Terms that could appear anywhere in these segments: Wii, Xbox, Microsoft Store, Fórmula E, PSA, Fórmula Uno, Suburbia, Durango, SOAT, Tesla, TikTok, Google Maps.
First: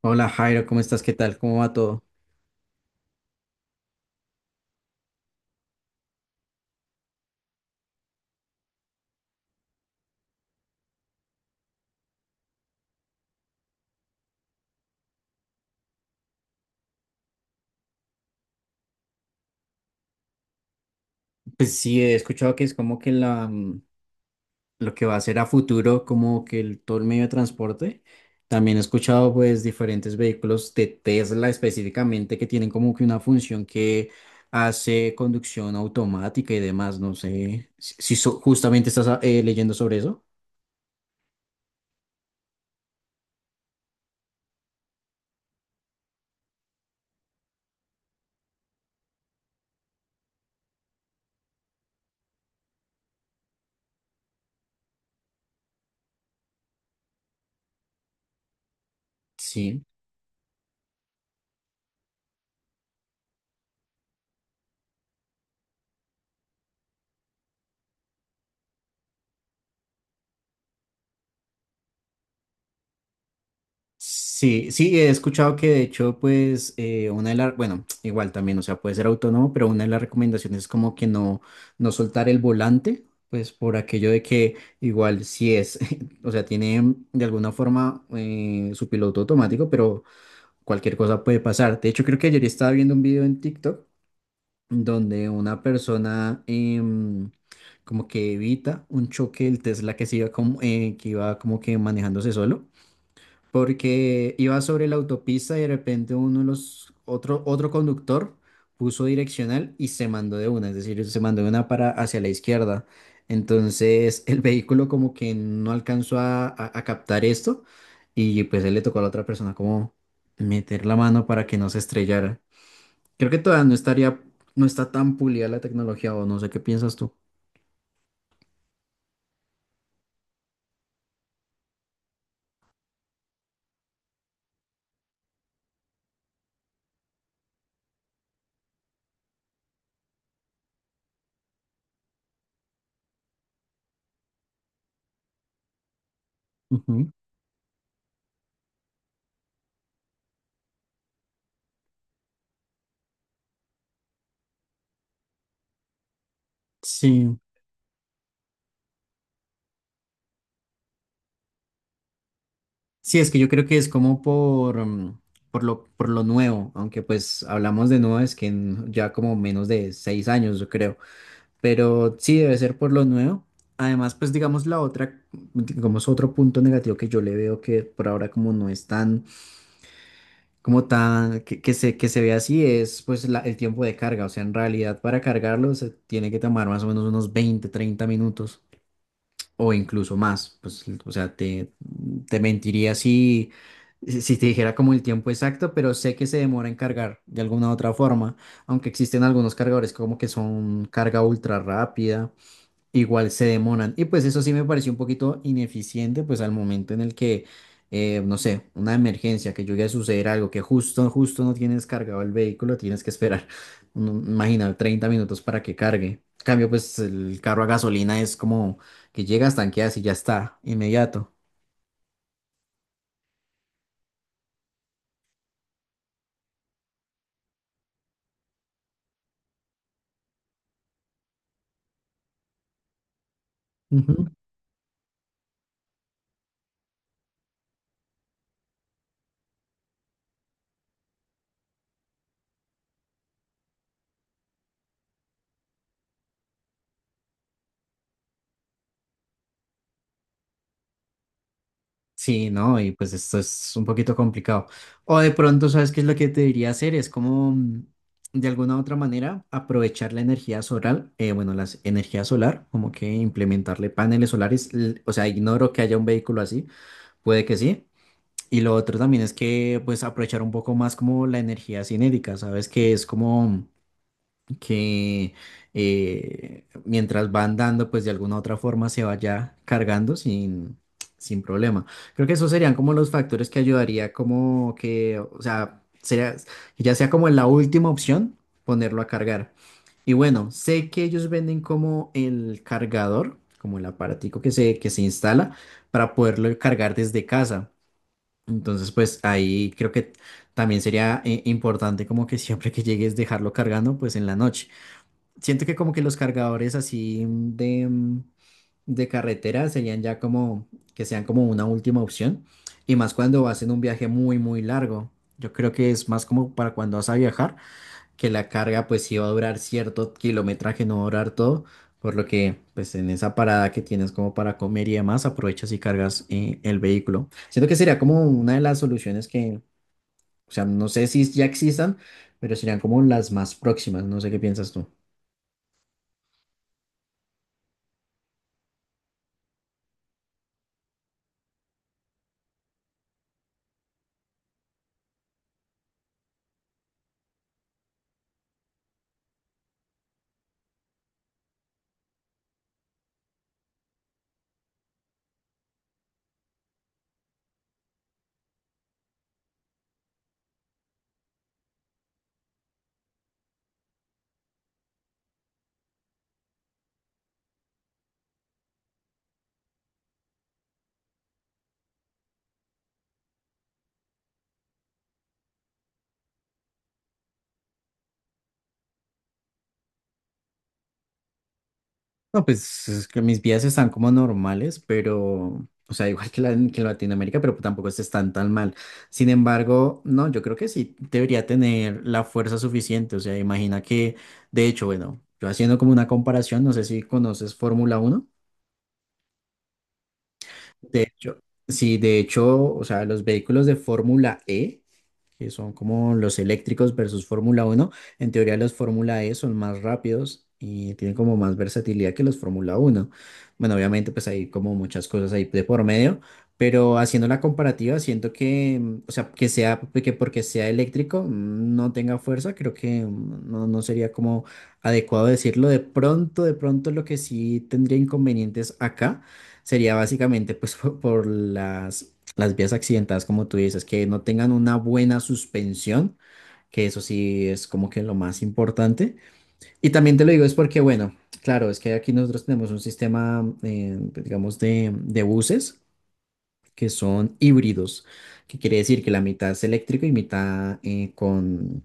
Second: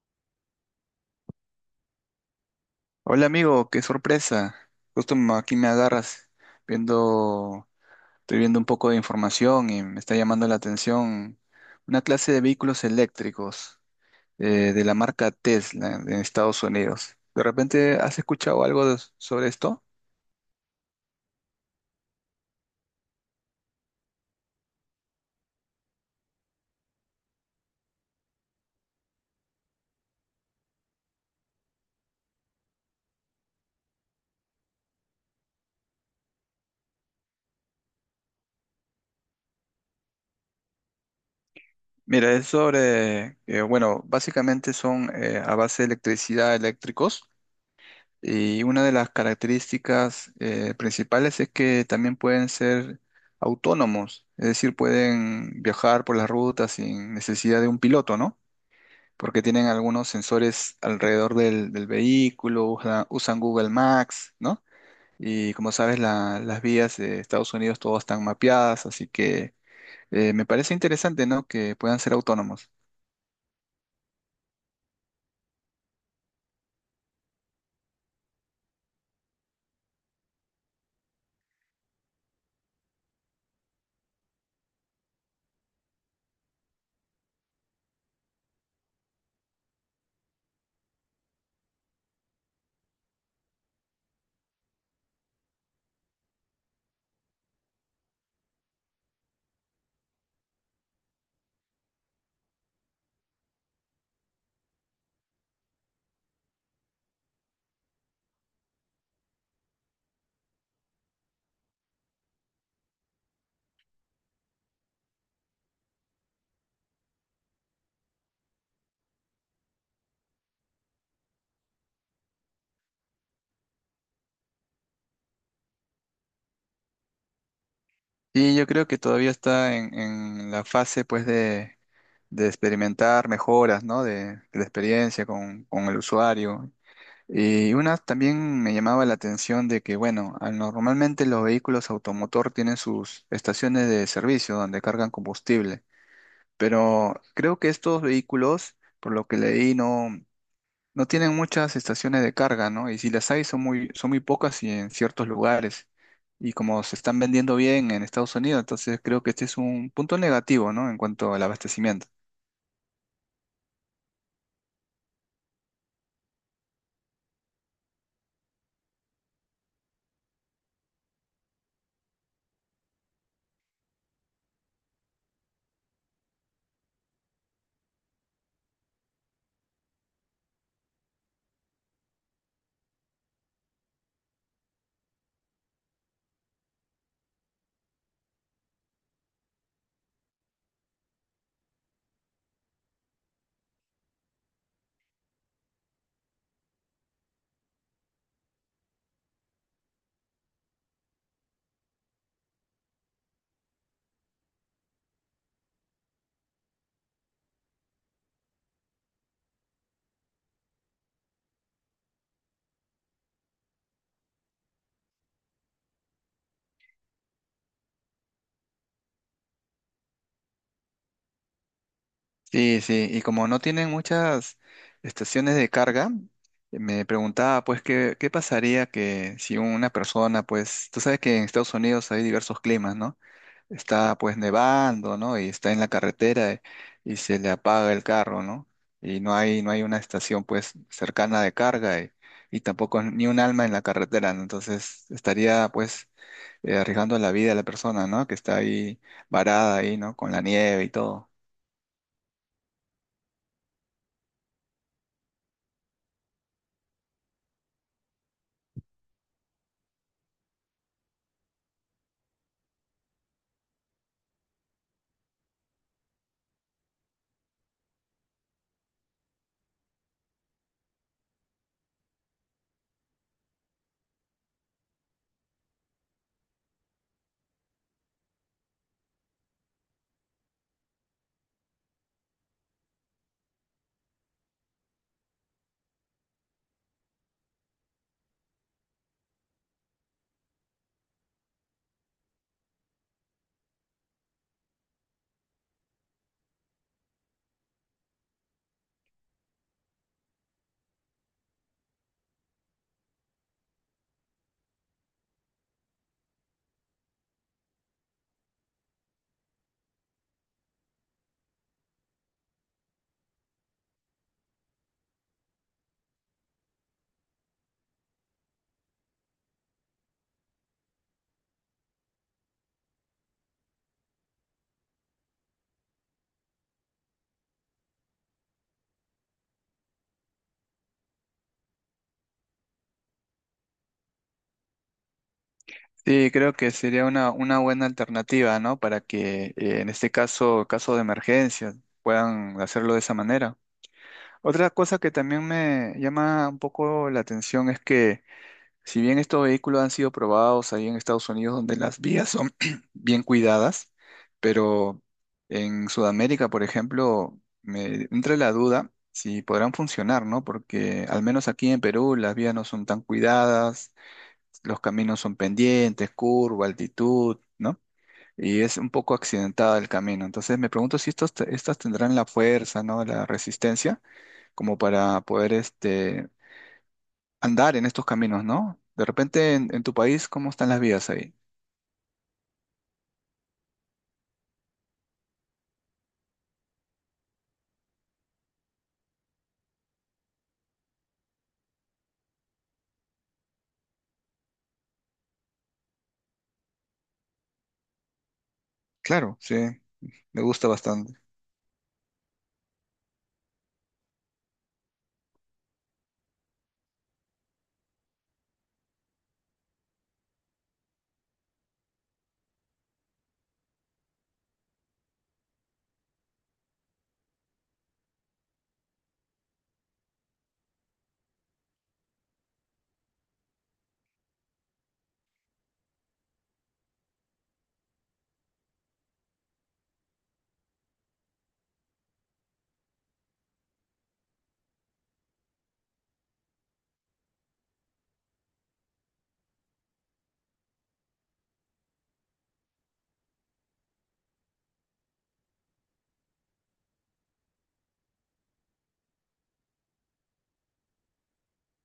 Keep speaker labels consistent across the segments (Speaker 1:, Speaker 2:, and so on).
Speaker 1: Hola Jairo, ¿cómo estás? ¿Qué tal? ¿Cómo va todo?
Speaker 2: Hola amigo, qué sorpresa. Aquí me agarras viendo, estoy viendo un poco de información y me está llamando la atención una clase de vehículos eléctricos de la marca Tesla en Estados Unidos. ¿De repente has escuchado sobre esto?
Speaker 1: Pues sí, he escuchado que es como que la lo que va a ser a futuro, como que el, todo el medio de transporte. También he escuchado pues diferentes vehículos de Tesla específicamente que tienen como que una función que hace conducción automática y demás. No sé si justamente estás leyendo sobre eso.
Speaker 2: Mira, es sobre, bueno, básicamente son a base de electricidad, eléctricos. Y una de las características principales es que también pueden ser autónomos, es decir, pueden viajar por las rutas sin necesidad de un piloto, ¿no? Porque tienen
Speaker 1: Sí.
Speaker 2: algunos sensores alrededor del vehículo, usan Google Maps, ¿no? Y como sabes, las vías de Estados Unidos todas están mapeadas, así que me parece interesante, ¿no? Que puedan ser autónomos.
Speaker 1: Sí, sí, he escuchado que de hecho, pues, una de las, bueno, igual también, o sea, puede ser autónomo, pero una de las recomendaciones es como que no, no soltar el volante, pues por aquello de que igual si es, o sea, tiene de alguna forma su piloto automático, pero cualquier cosa puede pasar. De hecho, creo que ayer estaba viendo un video en TikTok donde una persona como que evita un choque del Tesla que se iba como, que iba como que manejándose solo porque iba sobre la autopista y de repente uno de los otro conductor puso direccional y se mandó de una, es decir, se mandó de una para hacia la izquierda. Entonces el vehículo como que no alcanzó a captar esto y pues él le tocó a la otra persona como meter la mano para que no se estrellara. Creo que todavía no estaría, no está tan pulida la tecnología o no sé qué piensas tú.
Speaker 2: Y yo creo que todavía está en la fase, pues, de experimentar mejoras, ¿no? De la experiencia con el usuario. Y una también me llamaba la atención de que, bueno, normalmente los vehículos automotor tienen sus estaciones de servicio donde cargan combustible,
Speaker 1: Ujú.
Speaker 2: pero creo que estos vehículos, por lo que leí, no tienen muchas estaciones de carga, ¿no? Y si las hay, son muy pocas y en ciertos lugares. Y como se están
Speaker 1: Sí.
Speaker 2: vendiendo bien en Estados Unidos, entonces creo que este es un punto negativo, ¿no? En cuanto al abastecimiento.
Speaker 1: Sí, es que yo creo que es como por lo nuevo, aunque pues hablamos de nuevo, es que en ya como menos de 6 años, yo creo, pero sí debe ser por lo nuevo. Además, pues digamos la otra, digamos otro punto negativo que yo le veo que por ahora como no es tan, como tan, que se ve así, es pues el tiempo de carga, o sea, en realidad para cargarlo se tiene que tomar más o menos unos 20, 30 minutos o incluso más. Pues, o sea, te mentiría si, si te dijera como el tiempo exacto, pero sé que se demora en cargar de alguna u otra forma, aunque existen algunos cargadores como que son carga ultra rápida. Igual se demoran. Y pues eso sí me pareció un poquito ineficiente, pues al momento en el que, no sé, una emergencia, que llegue a suceder algo, que justo, justo no tienes cargado el vehículo, tienes que esperar, no, imagina, 30 minutos para que cargue. En cambio, pues el carro a gasolina es como que llegas, tanqueas y ya está, inmediato.
Speaker 2: Sí, sí, y como no tienen muchas estaciones de carga, me preguntaba pues qué pasaría que si una persona, pues, tú sabes que en Estados Unidos hay diversos climas, ¿no?
Speaker 1: Ujú.
Speaker 2: Está pues nevando, ¿no? Y está en la carretera, y se le apaga el carro, ¿no? No hay una estación pues cercana de carga, y tampoco ni un alma en la carretera, ¿no? Entonces estaría pues arriesgando la vida de la persona, ¿no? Que está ahí varada ahí, ¿no? Con la nieve y todo.
Speaker 1: Sí, no, y pues esto es un poquito complicado. O de pronto, ¿sabes qué es lo que te diría hacer? Es como, de alguna u otra manera, aprovechar la energía solar, bueno, la energía solar, como que implementarle paneles solares. O sea, ignoro que haya un vehículo así, puede que sí. Y lo otro también es que, pues, aprovechar un poco más como la energía cinética, ¿sabes? Que es como que mientras van dando, pues de alguna u otra forma se vaya cargando sin, sin problema. Creo que esos serían como los factores que ayudaría como que, o sea, sería, que ya sea como en la última opción, ponerlo a cargar. Y bueno, sé que ellos venden como el cargador, como el aparatico que se instala para poderlo cargar desde casa. Entonces, pues ahí creo que también sería importante como que siempre que llegues dejarlo cargando, pues en la noche. Siento que como que los cargadores así, de carretera serían ya como que sean como una última opción. Y más cuando vas en un viaje muy, muy largo. Yo creo que es más como para cuando vas a viajar, que la carga pues sí va a durar cierto kilometraje, no va a durar todo. Por lo que pues en esa parada que tienes como para comer y demás, aprovechas y cargas el vehículo. Siento que sería como una de las soluciones que, o sea, no sé si ya existan, pero serían como las más próximas. No sé qué piensas tú.
Speaker 2: Sí, creo que sería una buena alternativa, ¿no? Para que en este caso, caso de emergencia, puedan hacerlo de esa manera. Otra cosa que también me llama un poco la atención es que si bien estos vehículos han sido probados ahí en Estados Unidos, donde las vías son bien cuidadas, pero en Sudamérica, por ejemplo, me entra la duda si podrán funcionar, ¿no? Porque al menos aquí en Perú las vías no son tan cuidadas, los caminos son pendientes, curva, altitud, ¿no? Y es un poco accidentada el camino. Entonces me pregunto si estas tendrán la fuerza, ¿no? La resistencia como para poder este, andar en estos caminos, ¿no? De repente en tu país, ¿cómo están las vías ahí?
Speaker 1: No, pues es que mis vidas están como normales, pero, o sea, igual que, la, que en Latinoamérica, pero tampoco están tan mal. Sin embargo, no, yo creo que sí debería tener la fuerza suficiente. O sea, imagina que, de hecho, bueno, yo haciendo como una comparación, no sé si conoces Fórmula Uno.
Speaker 2: Claro, sí, me gusta
Speaker 1: De
Speaker 2: bastante.
Speaker 1: hecho, sí, de hecho, o sea, los vehículos de Fórmula E que son como los eléctricos versus Fórmula Uno. En teoría los Fórmula E son más rápidos y tienen como más versatilidad que los Fórmula Uno. Bueno, obviamente pues hay como muchas cosas ahí de por medio, pero haciendo la comparativa siento que, o sea, que porque sea eléctrico no tenga fuerza, creo que no, no sería como adecuado decirlo. De pronto lo que sí tendría inconvenientes acá. Sería básicamente pues por las vías accidentadas, como tú dices, que no tengan una buena suspensión, que eso sí es como que lo más importante. Y también te lo digo es porque, bueno, claro, es que aquí nosotros tenemos un sistema, digamos, de buses que son híbridos, que quiere decir que la mitad es eléctrico y mitad con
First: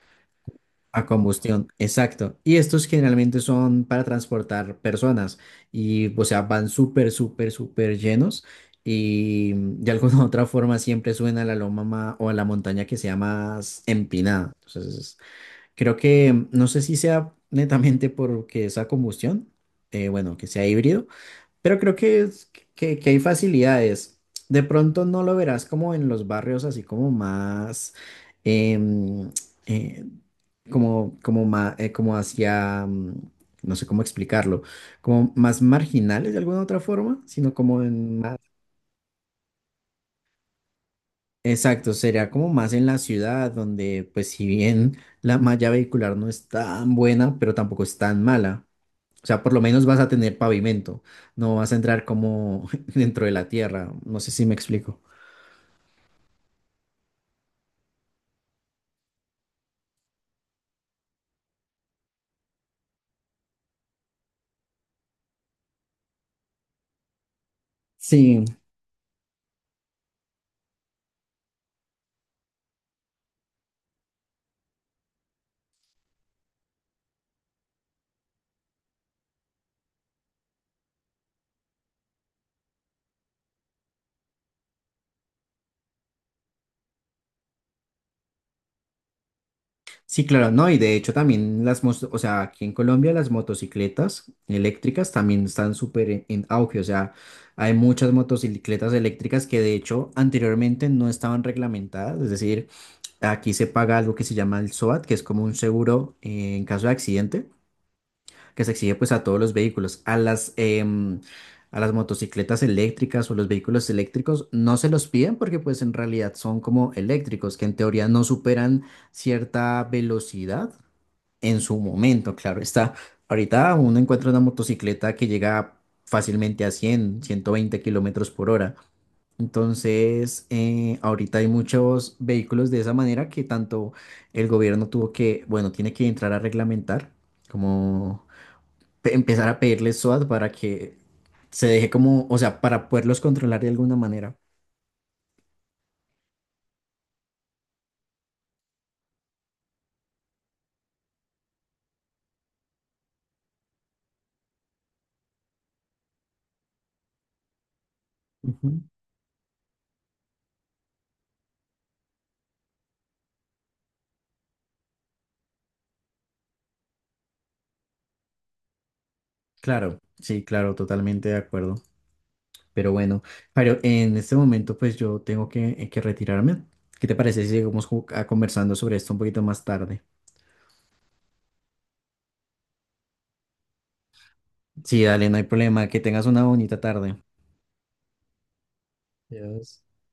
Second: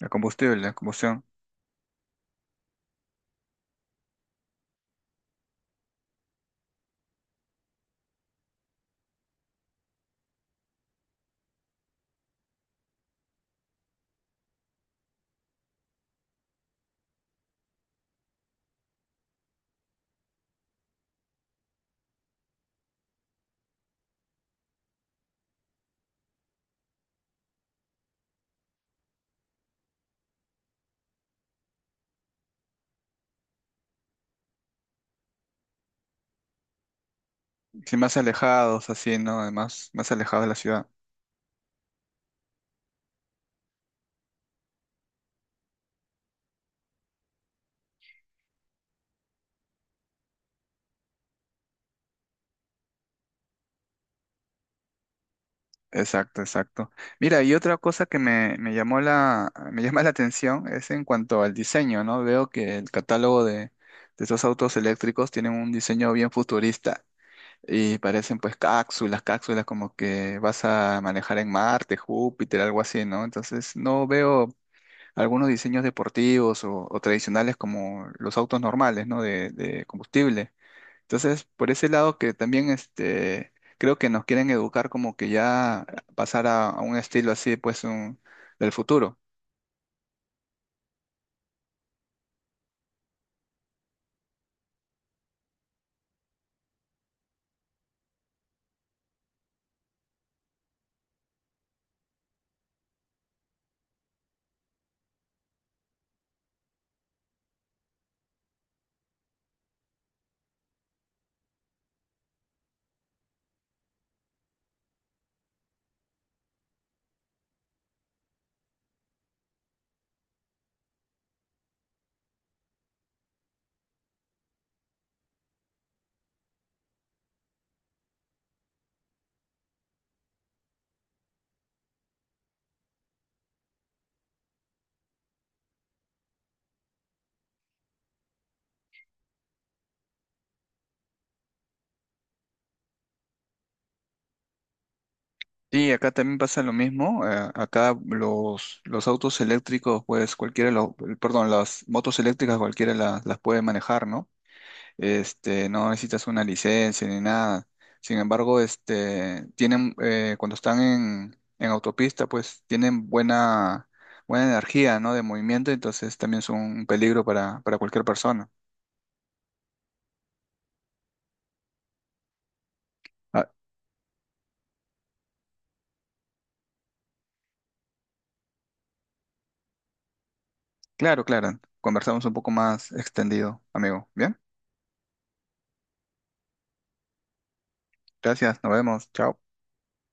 Speaker 2: La combustible, la
Speaker 1: a
Speaker 2: combustión.
Speaker 1: combustión, exacto. Y estos generalmente son para transportar personas y, o sea, van súper, súper, súper llenos y de alguna u otra forma siempre suben a la o a la montaña que sea más empinada. Entonces, creo que no sé si sea netamente porque esa combustión, bueno, que sea híbrido, pero creo que, que hay facilidades. De pronto no lo verás como en los barrios así como más, em, eh, como, como hacia, no sé cómo explicarlo, como más marginales de alguna otra forma, sino como
Speaker 2: Sí, más
Speaker 1: en más...
Speaker 2: alejados, así, ¿no? Además, más alejados de la ciudad.
Speaker 1: Exacto, sería como más en la ciudad, donde pues si bien la malla vehicular no es tan buena, pero tampoco es tan mala. O sea, por lo menos vas a tener pavimento, no vas a entrar como dentro de la tierra. No sé si me explico.
Speaker 2: Exacto, exacto. Mira, y otra cosa que me llamó me llama la atención es en cuanto al diseño, ¿no? Veo que el catálogo de estos autos eléctricos tienen un diseño bien futurista y parecen
Speaker 1: Sí,
Speaker 2: pues cápsulas, cápsulas como que vas a manejar en Marte, Júpiter, algo así, ¿no? Entonces no veo algunos diseños deportivos o tradicionales como los autos normales, ¿no? De combustible. Entonces, por ese lado que también este, creo que nos quieren educar como que ya pasar a un estilo así, pues, del futuro.
Speaker 1: sí, claro, no, y de hecho también o sea, aquí en Colombia las motocicletas eléctricas también están súper en auge, o sea, hay muchas motocicletas eléctricas que de hecho anteriormente no estaban reglamentadas, es decir, aquí se paga algo que se llama el SOAT, que es como un seguro en caso de accidente, que se exige pues a todos los vehículos. A las motocicletas eléctricas o los vehículos eléctricos no se los piden porque pues en realidad son como eléctricos, que en teoría no superan cierta velocidad en su momento, claro está. Ahorita uno encuentra una motocicleta que llega fácilmente a 100, 120 km/h. Entonces, ahorita hay muchos vehículos de esa manera que tanto el gobierno tuvo que, bueno, tiene que entrar a reglamentar, como empezar a pedirles SWAT para que se deje como, o sea, para poderlos controlar de alguna manera.
Speaker 2: Y acá también pasa lo mismo. Acá los autos eléctricos, pues cualquiera, perdón, las motos eléctricas cualquiera las puede manejar, ¿no? Este, no necesitas una licencia ni nada. Sin embargo,
Speaker 1: Ujú.
Speaker 2: este, tienen, cuando están en autopista, pues tienen buena energía, ¿no? De movimiento, entonces también son un peligro para cualquier persona.
Speaker 1: Claro, sí, claro, totalmente de acuerdo. Pero bueno,
Speaker 2: Ah,
Speaker 1: Jairo, en este momento pues yo tengo que retirarme. ¿Qué te parece si seguimos conversando sobre esto un poquito más tarde?
Speaker 2: claro, claro. Conversamos un poco más extendido, amigo. Bien,
Speaker 1: Sí, dale, no hay problema. Que tengas una bonita tarde.
Speaker 2: gracias, nos vemos, chao.
Speaker 1: Adiós.